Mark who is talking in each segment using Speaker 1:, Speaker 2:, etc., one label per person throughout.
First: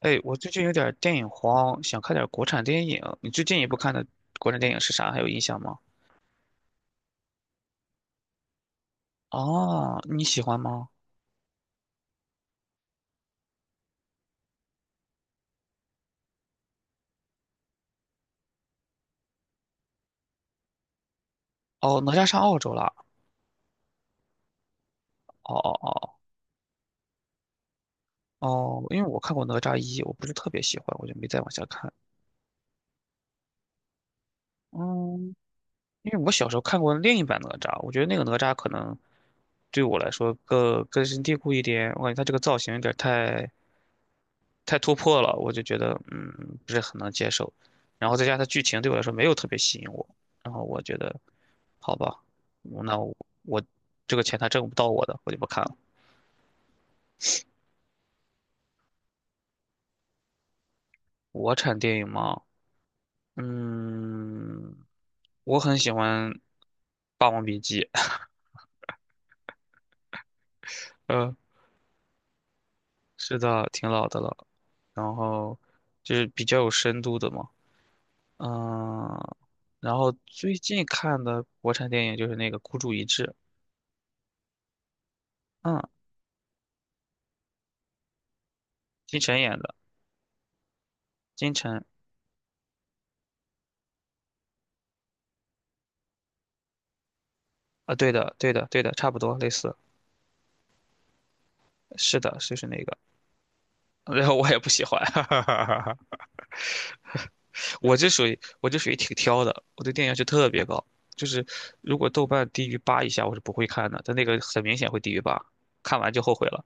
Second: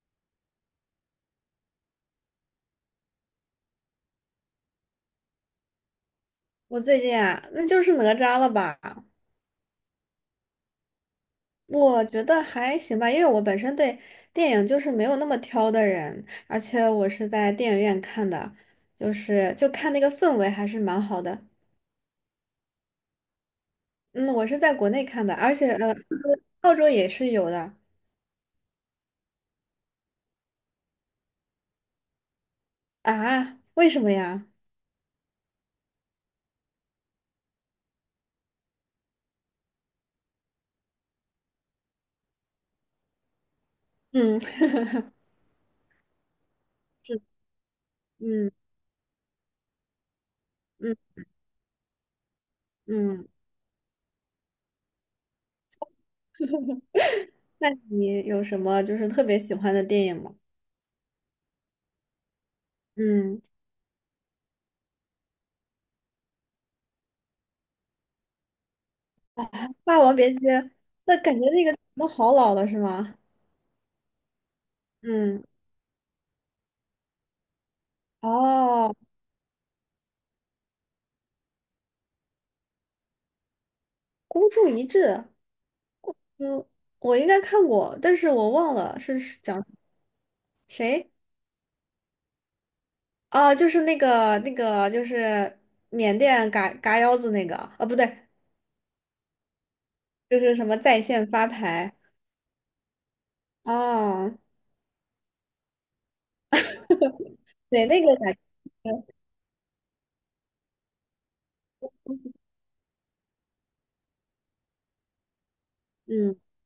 Speaker 1: 哎，我最近有点儿电影荒，想看点儿国产电影。你最近一部看的国产电影是啥？还有印象吗？
Speaker 2: 我最近啊，那就是哪吒了吧？
Speaker 1: 哦，你喜欢吗？
Speaker 2: 我觉得还行吧，因为我本身对电影就是没有那么挑的人，而且我是在电影院看的，就看那个氛围还是蛮好的。
Speaker 1: 哦，哪吒上澳洲了。
Speaker 2: 嗯，我是在国内看的，
Speaker 1: 哦
Speaker 2: 而
Speaker 1: 哦
Speaker 2: 且
Speaker 1: 哦
Speaker 2: 澳洲也是有的。
Speaker 1: 哦，因为我看过哪吒一，我不是特别喜欢，我就没再往下看。
Speaker 2: 啊？为什么呀？
Speaker 1: 嗯，因为我小时候看过另一版哪吒，我觉得那个哪吒可能对我来说更根深蒂固一点。我感觉他这个造型有点儿太
Speaker 2: 嗯
Speaker 1: 太突 破了，我就觉得不是很能接受。然后再加上它
Speaker 2: 嗯
Speaker 1: 剧情对我来说没有特别吸引我，然后我
Speaker 2: 嗯
Speaker 1: 觉得好吧，那我
Speaker 2: 嗯。
Speaker 1: 我这个钱他挣不到我的，我就不看了。
Speaker 2: 那你有什么就是特别喜欢的电影吗？
Speaker 1: 国产电影嘛，
Speaker 2: 嗯，
Speaker 1: 嗯，我很喜欢《霸王别姬》。
Speaker 2: 《霸王别姬》，那感
Speaker 1: 嗯，
Speaker 2: 觉那个都好老了是吗？
Speaker 1: 是的，挺老的了，然
Speaker 2: 嗯。
Speaker 1: 后就是比较有深度的嘛。
Speaker 2: 哦，
Speaker 1: 嗯，然后最近看的国产电影就是那个《孤注一掷》。
Speaker 2: 孤注一掷。
Speaker 1: 嗯，
Speaker 2: 嗯，我应该看过，但是我忘了是
Speaker 1: 金
Speaker 2: 是
Speaker 1: 晨演
Speaker 2: 讲
Speaker 1: 的，
Speaker 2: 谁。
Speaker 1: 金晨。
Speaker 2: 啊？就是那个那个，就是缅甸嘎嘎腰子那个啊，
Speaker 1: 啊，
Speaker 2: 不对，
Speaker 1: 对的，对的，对的，差不多类似，
Speaker 2: 就是什么在线发牌。
Speaker 1: 是的，就是那个，然
Speaker 2: 哦，
Speaker 1: 后我也不喜欢。
Speaker 2: 对，
Speaker 1: 我
Speaker 2: 那
Speaker 1: 这
Speaker 2: 个
Speaker 1: 属
Speaker 2: 感
Speaker 1: 于我这属于
Speaker 2: 觉，
Speaker 1: 挺挑的，我对电影要求特别高，就是如果豆瓣低于八以下，我是不会看的，但那个很明显会低于八，看完就后
Speaker 2: 嗯。
Speaker 1: 悔了。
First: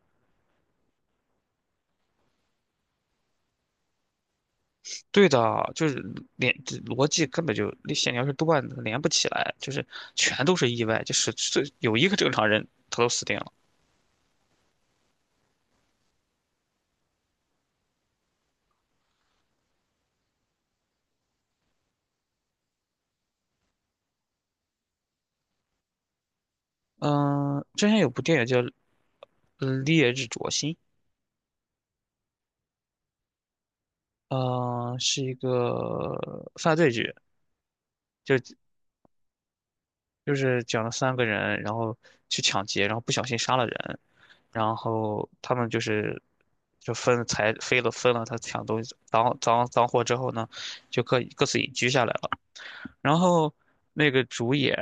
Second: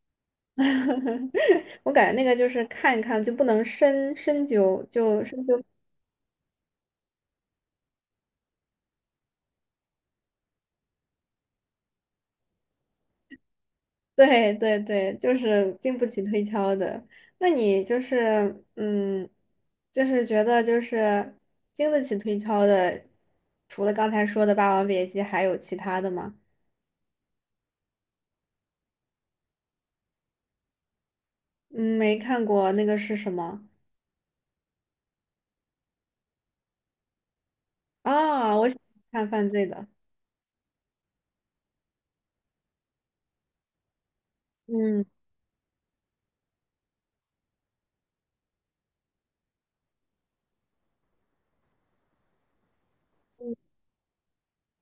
Speaker 2: 我感觉那个就是看一看就不能
Speaker 1: 对
Speaker 2: 深究。
Speaker 1: 的，就是连这逻辑根本就那线条是断的，连不起来，就是全都是意外，就是这有一个正常人他都死定了。
Speaker 2: 对对对，就是经不起推敲的。那你就是，嗯，就是觉得就是经得起推敲的，除了刚才说的《霸王别姬》，还有其他的吗？
Speaker 1: 嗯，之前有部电影叫《烈日灼心》，
Speaker 2: 嗯，没看过，那个是什么？
Speaker 1: 是一个犯罪剧，就
Speaker 2: 啊？我喜欢看犯罪的。
Speaker 1: 就是讲了三个人，然后去抢劫，然后不小心杀了人，然
Speaker 2: 嗯
Speaker 1: 后他们就是就分财飞了分了他抢东西赃货之后呢，就各自隐居下来了。然后那个主演，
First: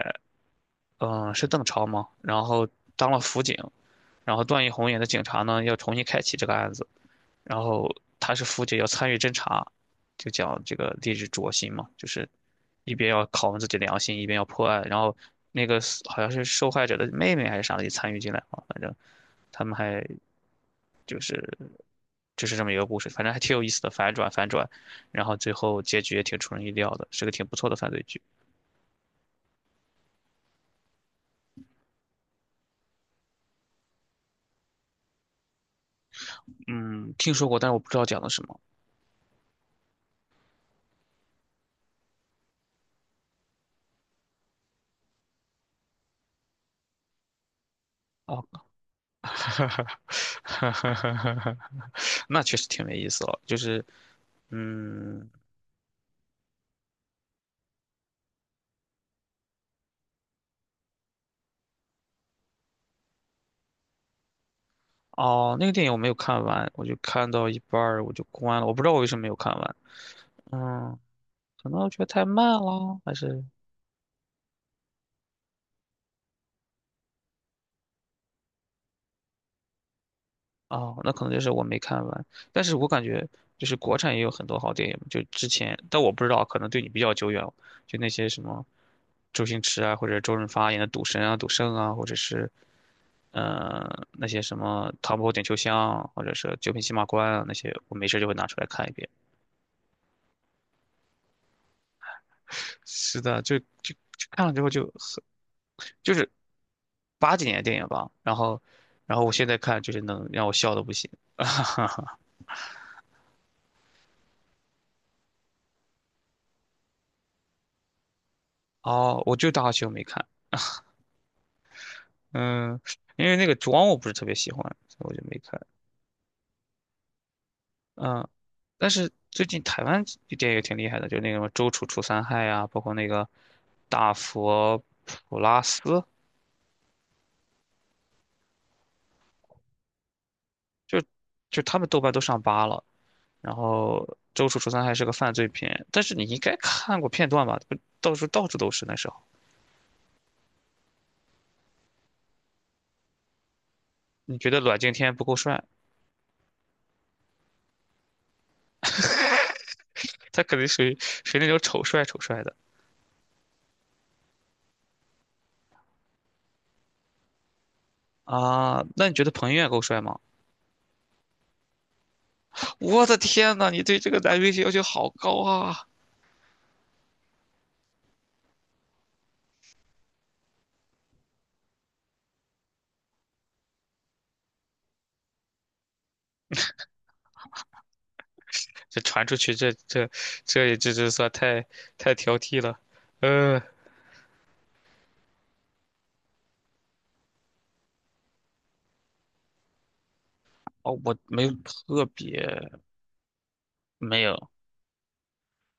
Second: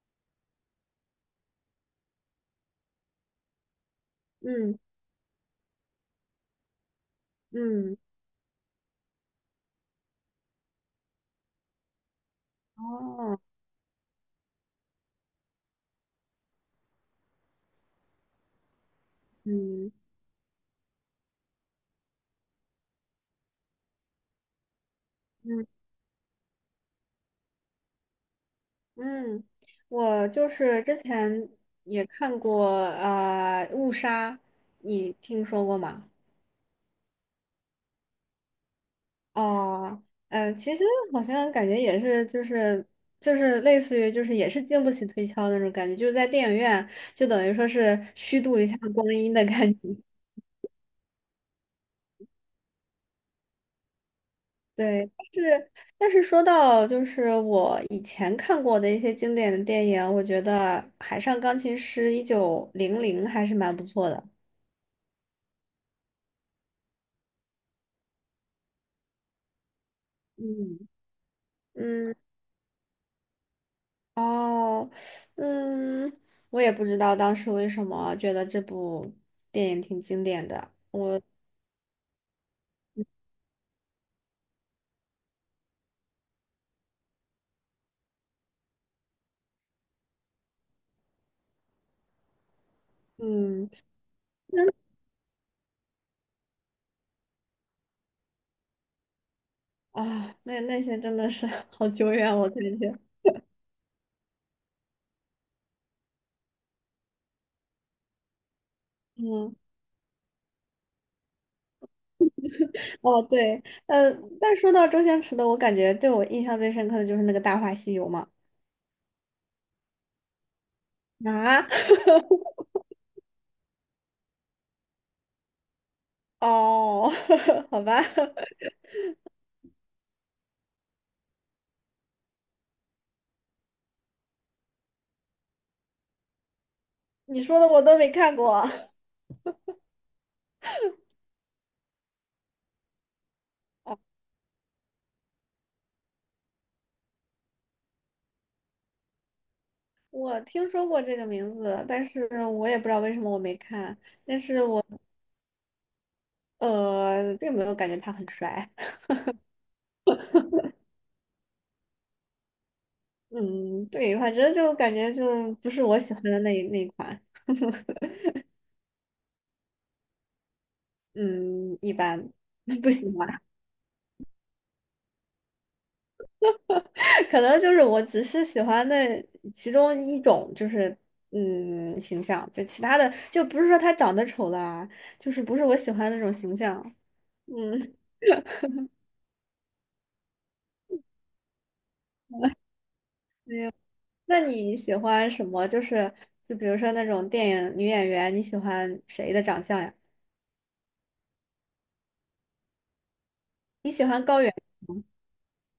Speaker 1: 嗯、是邓超嘛，然后当了辅警，然后段奕
Speaker 2: 嗯
Speaker 1: 宏演的警察呢，要重新开启这个案子。然后
Speaker 2: 嗯，
Speaker 1: 他是父亲要参与侦查，就讲这个励志灼心嘛，就是一边要
Speaker 2: 哦，
Speaker 1: 拷问自己良心，一边要破案。然后那个死好像是受害者的妹妹还是啥的也参与进来了，反正他们
Speaker 2: 嗯
Speaker 1: 还就是这么一个故事，反正还挺有意思的，反转反转，然后最
Speaker 2: 嗯
Speaker 1: 后结局也挺出人意料的，是个挺不错的犯罪剧。
Speaker 2: 嗯，我就是之前也看过啊，误杀》，你听说过吗？
Speaker 1: 嗯，听说过，但是我不知道讲的什么。
Speaker 2: 哦，嗯，其实好像感觉也是，就是类似于就是也是经不起推敲的那种感觉，就是在电影院就等于说是虚
Speaker 1: 哦。
Speaker 2: 度一下光阴的感觉。
Speaker 1: 那确实挺没意思了，就是，
Speaker 2: 对，但
Speaker 1: 嗯，
Speaker 2: 是但是说到就是我以前看过的一些经典的电影，我觉得《海上钢琴师》1900还是蛮不错的。
Speaker 1: 哦，那个电影我没有看完，我就看到一半儿我就关了，我不知道我为什么没有看完。
Speaker 2: 嗯
Speaker 1: 嗯，可能我觉得
Speaker 2: 嗯
Speaker 1: 太慢了，还是
Speaker 2: 哦嗯，我也不知道当时为什么觉得这部电影挺经典的。
Speaker 1: 哦，那可能就是我没看完。但是我感觉就是国产也有很多好电影，就之前，但我不知道，可能对你比较久远就那些什么周星驰啊，或者周润发演的《赌神》啊、《赌圣》啊，或者是
Speaker 2: 嗯。
Speaker 1: 那些 什
Speaker 2: 真
Speaker 1: 么《唐伯虎点秋香》啊或者是《九品芝麻官》啊那些，我没事就会拿出来看一遍。
Speaker 2: 那些真的是 好久远，我 感觉。
Speaker 1: 是的，就看了之后就是八几年的电影吧。然后我现
Speaker 2: 嗯，
Speaker 1: 在看就是能让我笑的不行。
Speaker 2: 哦对，呃，但说到周星驰的，我感觉对我印象最深刻的就是那个《大话西游》嘛。
Speaker 1: 哦，我就《大话西游》没看。
Speaker 2: 啊，
Speaker 1: 嗯，因为那个妆我不是特别喜欢，所以我就没看。
Speaker 2: 哦，好吧。
Speaker 1: 嗯，但是最近台湾的电影挺厉害的，就是那个什么周楚除三害啊，包括那个大佛普拉斯，
Speaker 2: 你说的我都没看过。
Speaker 1: 就就他们豆瓣都上八了。然
Speaker 2: 哦，
Speaker 1: 后周楚除三害是个犯罪片，但是你应该看过片段吧？不到处到处都是那时候。
Speaker 2: 我听说过这个名字，但是我也不知道为什么我没看。
Speaker 1: 你觉得阮经天不够帅？
Speaker 2: 并没有感觉他很帅。
Speaker 1: 他肯定属于那种丑帅丑帅的
Speaker 2: 嗯，对，反正就感觉就不是我喜欢的那一款。
Speaker 1: 啊。那你觉得彭于晏够帅吗？
Speaker 2: 嗯，一般。 不
Speaker 1: 我
Speaker 2: 喜
Speaker 1: 的
Speaker 2: 欢。
Speaker 1: 天呐，你对这个男明星要求好高啊！
Speaker 2: 可能就是我只是喜欢那其中一种，就是形象，就其他的就不是说他长得丑啦，就是不是我喜欢的那种形象。嗯，
Speaker 1: 这传出去，这也算太挑剔了。呃，
Speaker 2: 那你喜欢什么？就比如说那种电影女演员，你喜欢谁的长相呀？
Speaker 1: 哦，我没有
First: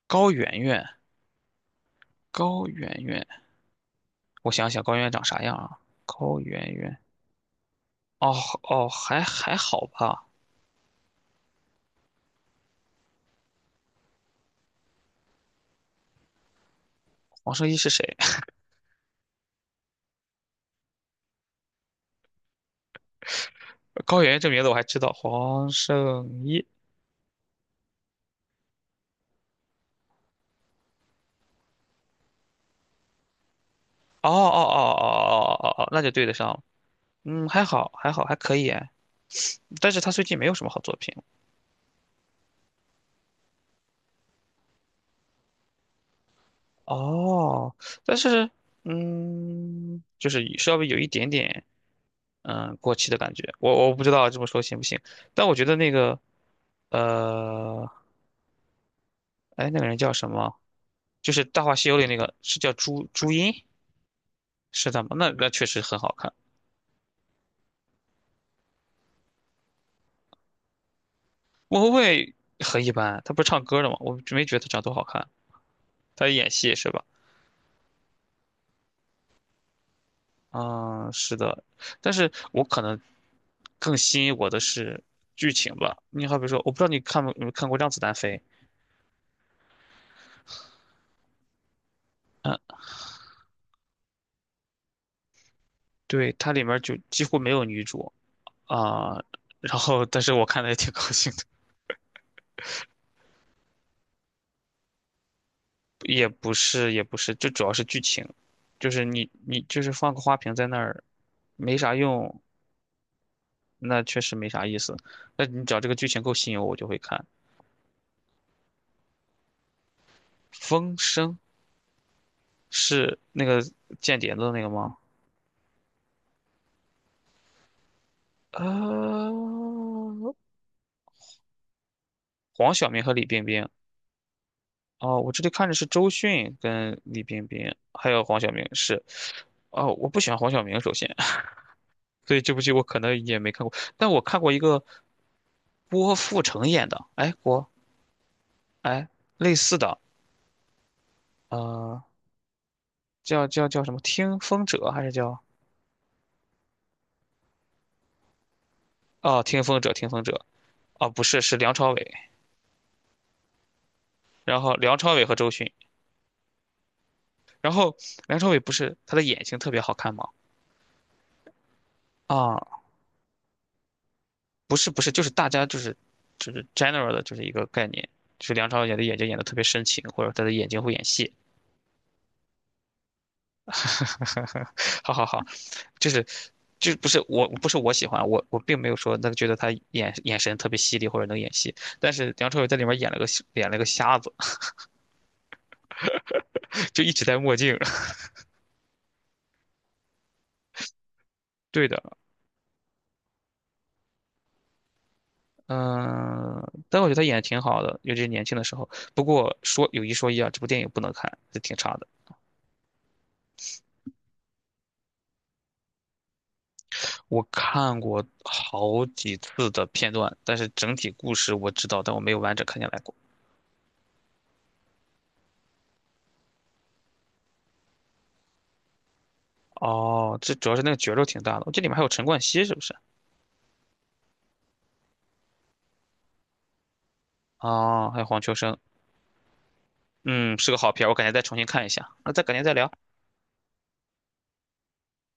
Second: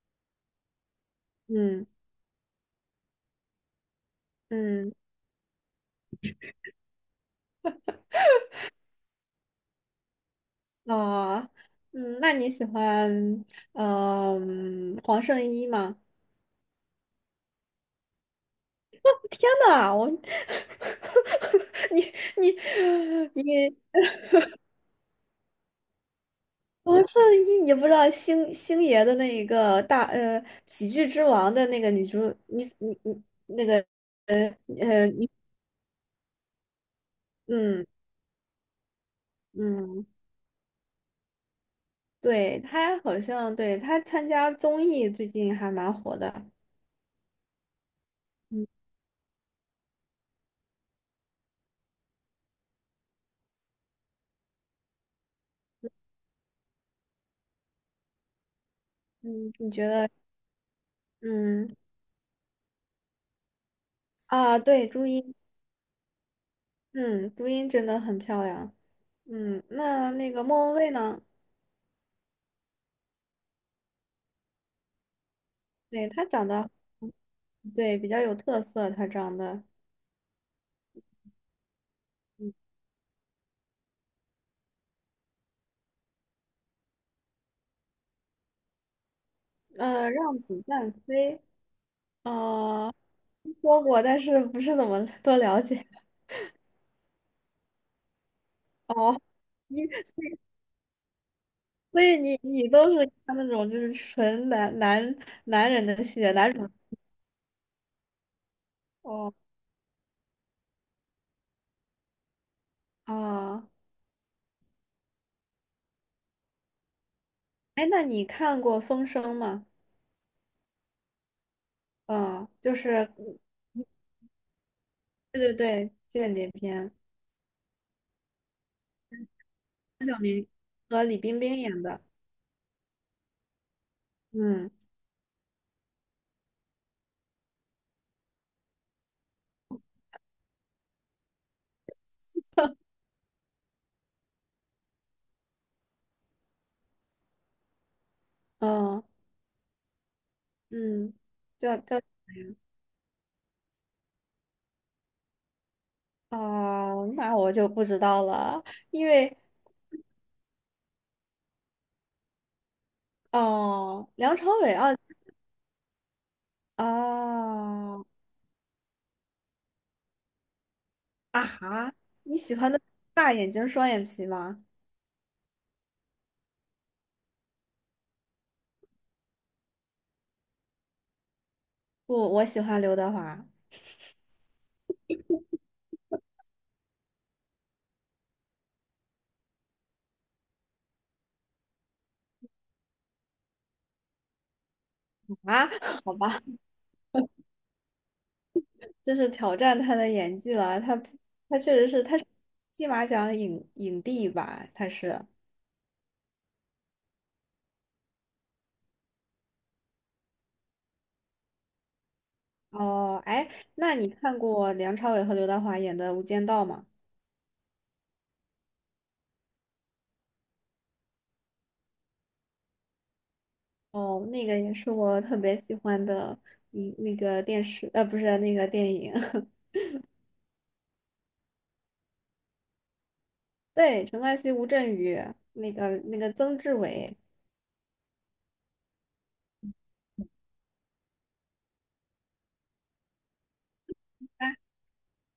Speaker 1: 高圆圆，
Speaker 2: 嗯
Speaker 1: 高圆圆，我想想
Speaker 2: 嗯
Speaker 1: 高圆圆长啥样啊？高圆圆，哦哦，还好吧。
Speaker 2: 哦嗯，那你喜欢黄圣依吗？
Speaker 1: 黄圣依是谁？
Speaker 2: 天呐，我 你你你。
Speaker 1: 高圆圆这名字我还知道，黄圣依。
Speaker 2: 王圣依，你不知道星星爷的那一个喜剧之王的那个女主女女女那个
Speaker 1: 哦哦
Speaker 2: 呃
Speaker 1: 哦
Speaker 2: 呃女
Speaker 1: 哦哦哦哦，哦那就对得上了。嗯，还
Speaker 2: 嗯
Speaker 1: 好，还好，还可以哎，但是
Speaker 2: 嗯，
Speaker 1: 他最近没有什么好作品
Speaker 2: 对，她好像对她参加综艺最近还蛮火的。
Speaker 1: 哦。但是，
Speaker 2: 嗯
Speaker 1: 就是稍微有一点点，过气的感觉。我不知道这么说行不行，但我觉得那个，呃，
Speaker 2: 嗯，
Speaker 1: 哎，
Speaker 2: 你
Speaker 1: 那个
Speaker 2: 觉
Speaker 1: 人
Speaker 2: 得
Speaker 1: 叫什么？就是《大话
Speaker 2: 嗯
Speaker 1: 西游》里那个，是叫朱茵，
Speaker 2: 啊，对，
Speaker 1: 是的
Speaker 2: 朱
Speaker 1: 吗？那
Speaker 2: 茵。
Speaker 1: 那确实很好看。
Speaker 2: 嗯，朱茵真的很漂亮。嗯，那个莫文蔚呢？
Speaker 1: 莫文蔚很一般，她不是唱歌的吗？我没觉得她长多好看，
Speaker 2: 对，她
Speaker 1: 她
Speaker 2: 长
Speaker 1: 演
Speaker 2: 得，
Speaker 1: 戏是吧？
Speaker 2: 对，比较有特色，她长得。
Speaker 1: 啊，是的，但是
Speaker 2: 嗯，
Speaker 1: 我可能更吸引我的是剧情吧。你好比说，我不知道你看没有看过《让子弹飞》，
Speaker 2: 让子弹飞。啊，说过，但是不是怎么多了解。
Speaker 1: 对，它里面儿就几乎没有女主
Speaker 2: 哦，
Speaker 1: 啊，然
Speaker 2: 你
Speaker 1: 后但是我看的也挺高兴的，
Speaker 2: 所以你都是看那种就是纯男人的戏，
Speaker 1: 也
Speaker 2: 男
Speaker 1: 不
Speaker 2: 主。
Speaker 1: 是也不是，就主要是剧情，就是你
Speaker 2: 哦
Speaker 1: 你就是放个花瓶在那儿，没啥用，
Speaker 2: 啊，
Speaker 1: 那确实没啥意思。那你只要这个剧情够吸引我，我就会看。
Speaker 2: 哎，那你看过《风声》吗？
Speaker 1: 《风声》
Speaker 2: 嗯，就是
Speaker 1: 是那个间谍的那个吗？
Speaker 2: 对对对，间谍片，
Speaker 1: 呃，
Speaker 2: 和李冰冰演的。
Speaker 1: 黄晓明和李冰冰。
Speaker 2: 嗯
Speaker 1: 哦，我这里看着是周迅跟李冰冰，还有黄晓明是。哦，我不喜欢黄晓明，首先。所以这部剧我可能也没看过，但我看过一个郭富城演的，哎，
Speaker 2: 嗯
Speaker 1: 哎，类似的，
Speaker 2: 嗯，叫
Speaker 1: 呃，
Speaker 2: 什么呀？
Speaker 1: 叫什么《听风者》还是叫
Speaker 2: 哦，那我就不知道了，因为
Speaker 1: 哦，《听风者》哦，不是，是梁朝伟，
Speaker 2: 哦，梁朝
Speaker 1: 然后
Speaker 2: 伟啊。
Speaker 1: 梁朝伟和周迅，然后
Speaker 2: 哦，
Speaker 1: 梁朝伟不是他的眼睛特别好看吗？
Speaker 2: 啊哈，你喜欢的
Speaker 1: 啊、
Speaker 2: 大眼睛双眼皮吗？
Speaker 1: 不是不是，就是大家就是 general 的，就是一个概念，就是梁朝伟的眼睛演的特别深情，或者他的眼睛会演戏。
Speaker 2: 不，我喜欢刘德华啊。
Speaker 1: 好好好，就是就不是我喜欢我并没有说那个觉得他眼神特别犀利或者能演戏，但是梁朝伟在里面演了个瞎子。
Speaker 2: 好吧，
Speaker 1: 就一直戴墨镜。
Speaker 2: 这是挑战他的演技了。他确
Speaker 1: 对
Speaker 2: 实
Speaker 1: 的，
Speaker 2: 是，他是金马奖影帝吧？
Speaker 1: 嗯、但我觉得他演的挺好的，尤其是年轻的时候。不过说有一说一啊，这部电影不能看，是挺差的。
Speaker 2: 哦，哎，那你看过梁朝伟和刘德华演的《无间道》吗？
Speaker 1: 我看过好几次的片段，但是整体故事我知道，但我没有完整看下来过。
Speaker 2: 哦，那个也是我特别喜欢的那个电视，不是那个电影。
Speaker 1: 哦，这主要是那个角肉挺大的，这里面还有陈冠希是不是？
Speaker 2: 对，陈冠希、吴镇宇，那个曾志伟。
Speaker 1: 哦，还有黄秋生。嗯，是个好片儿我改天再重新看一下。那再改天再聊。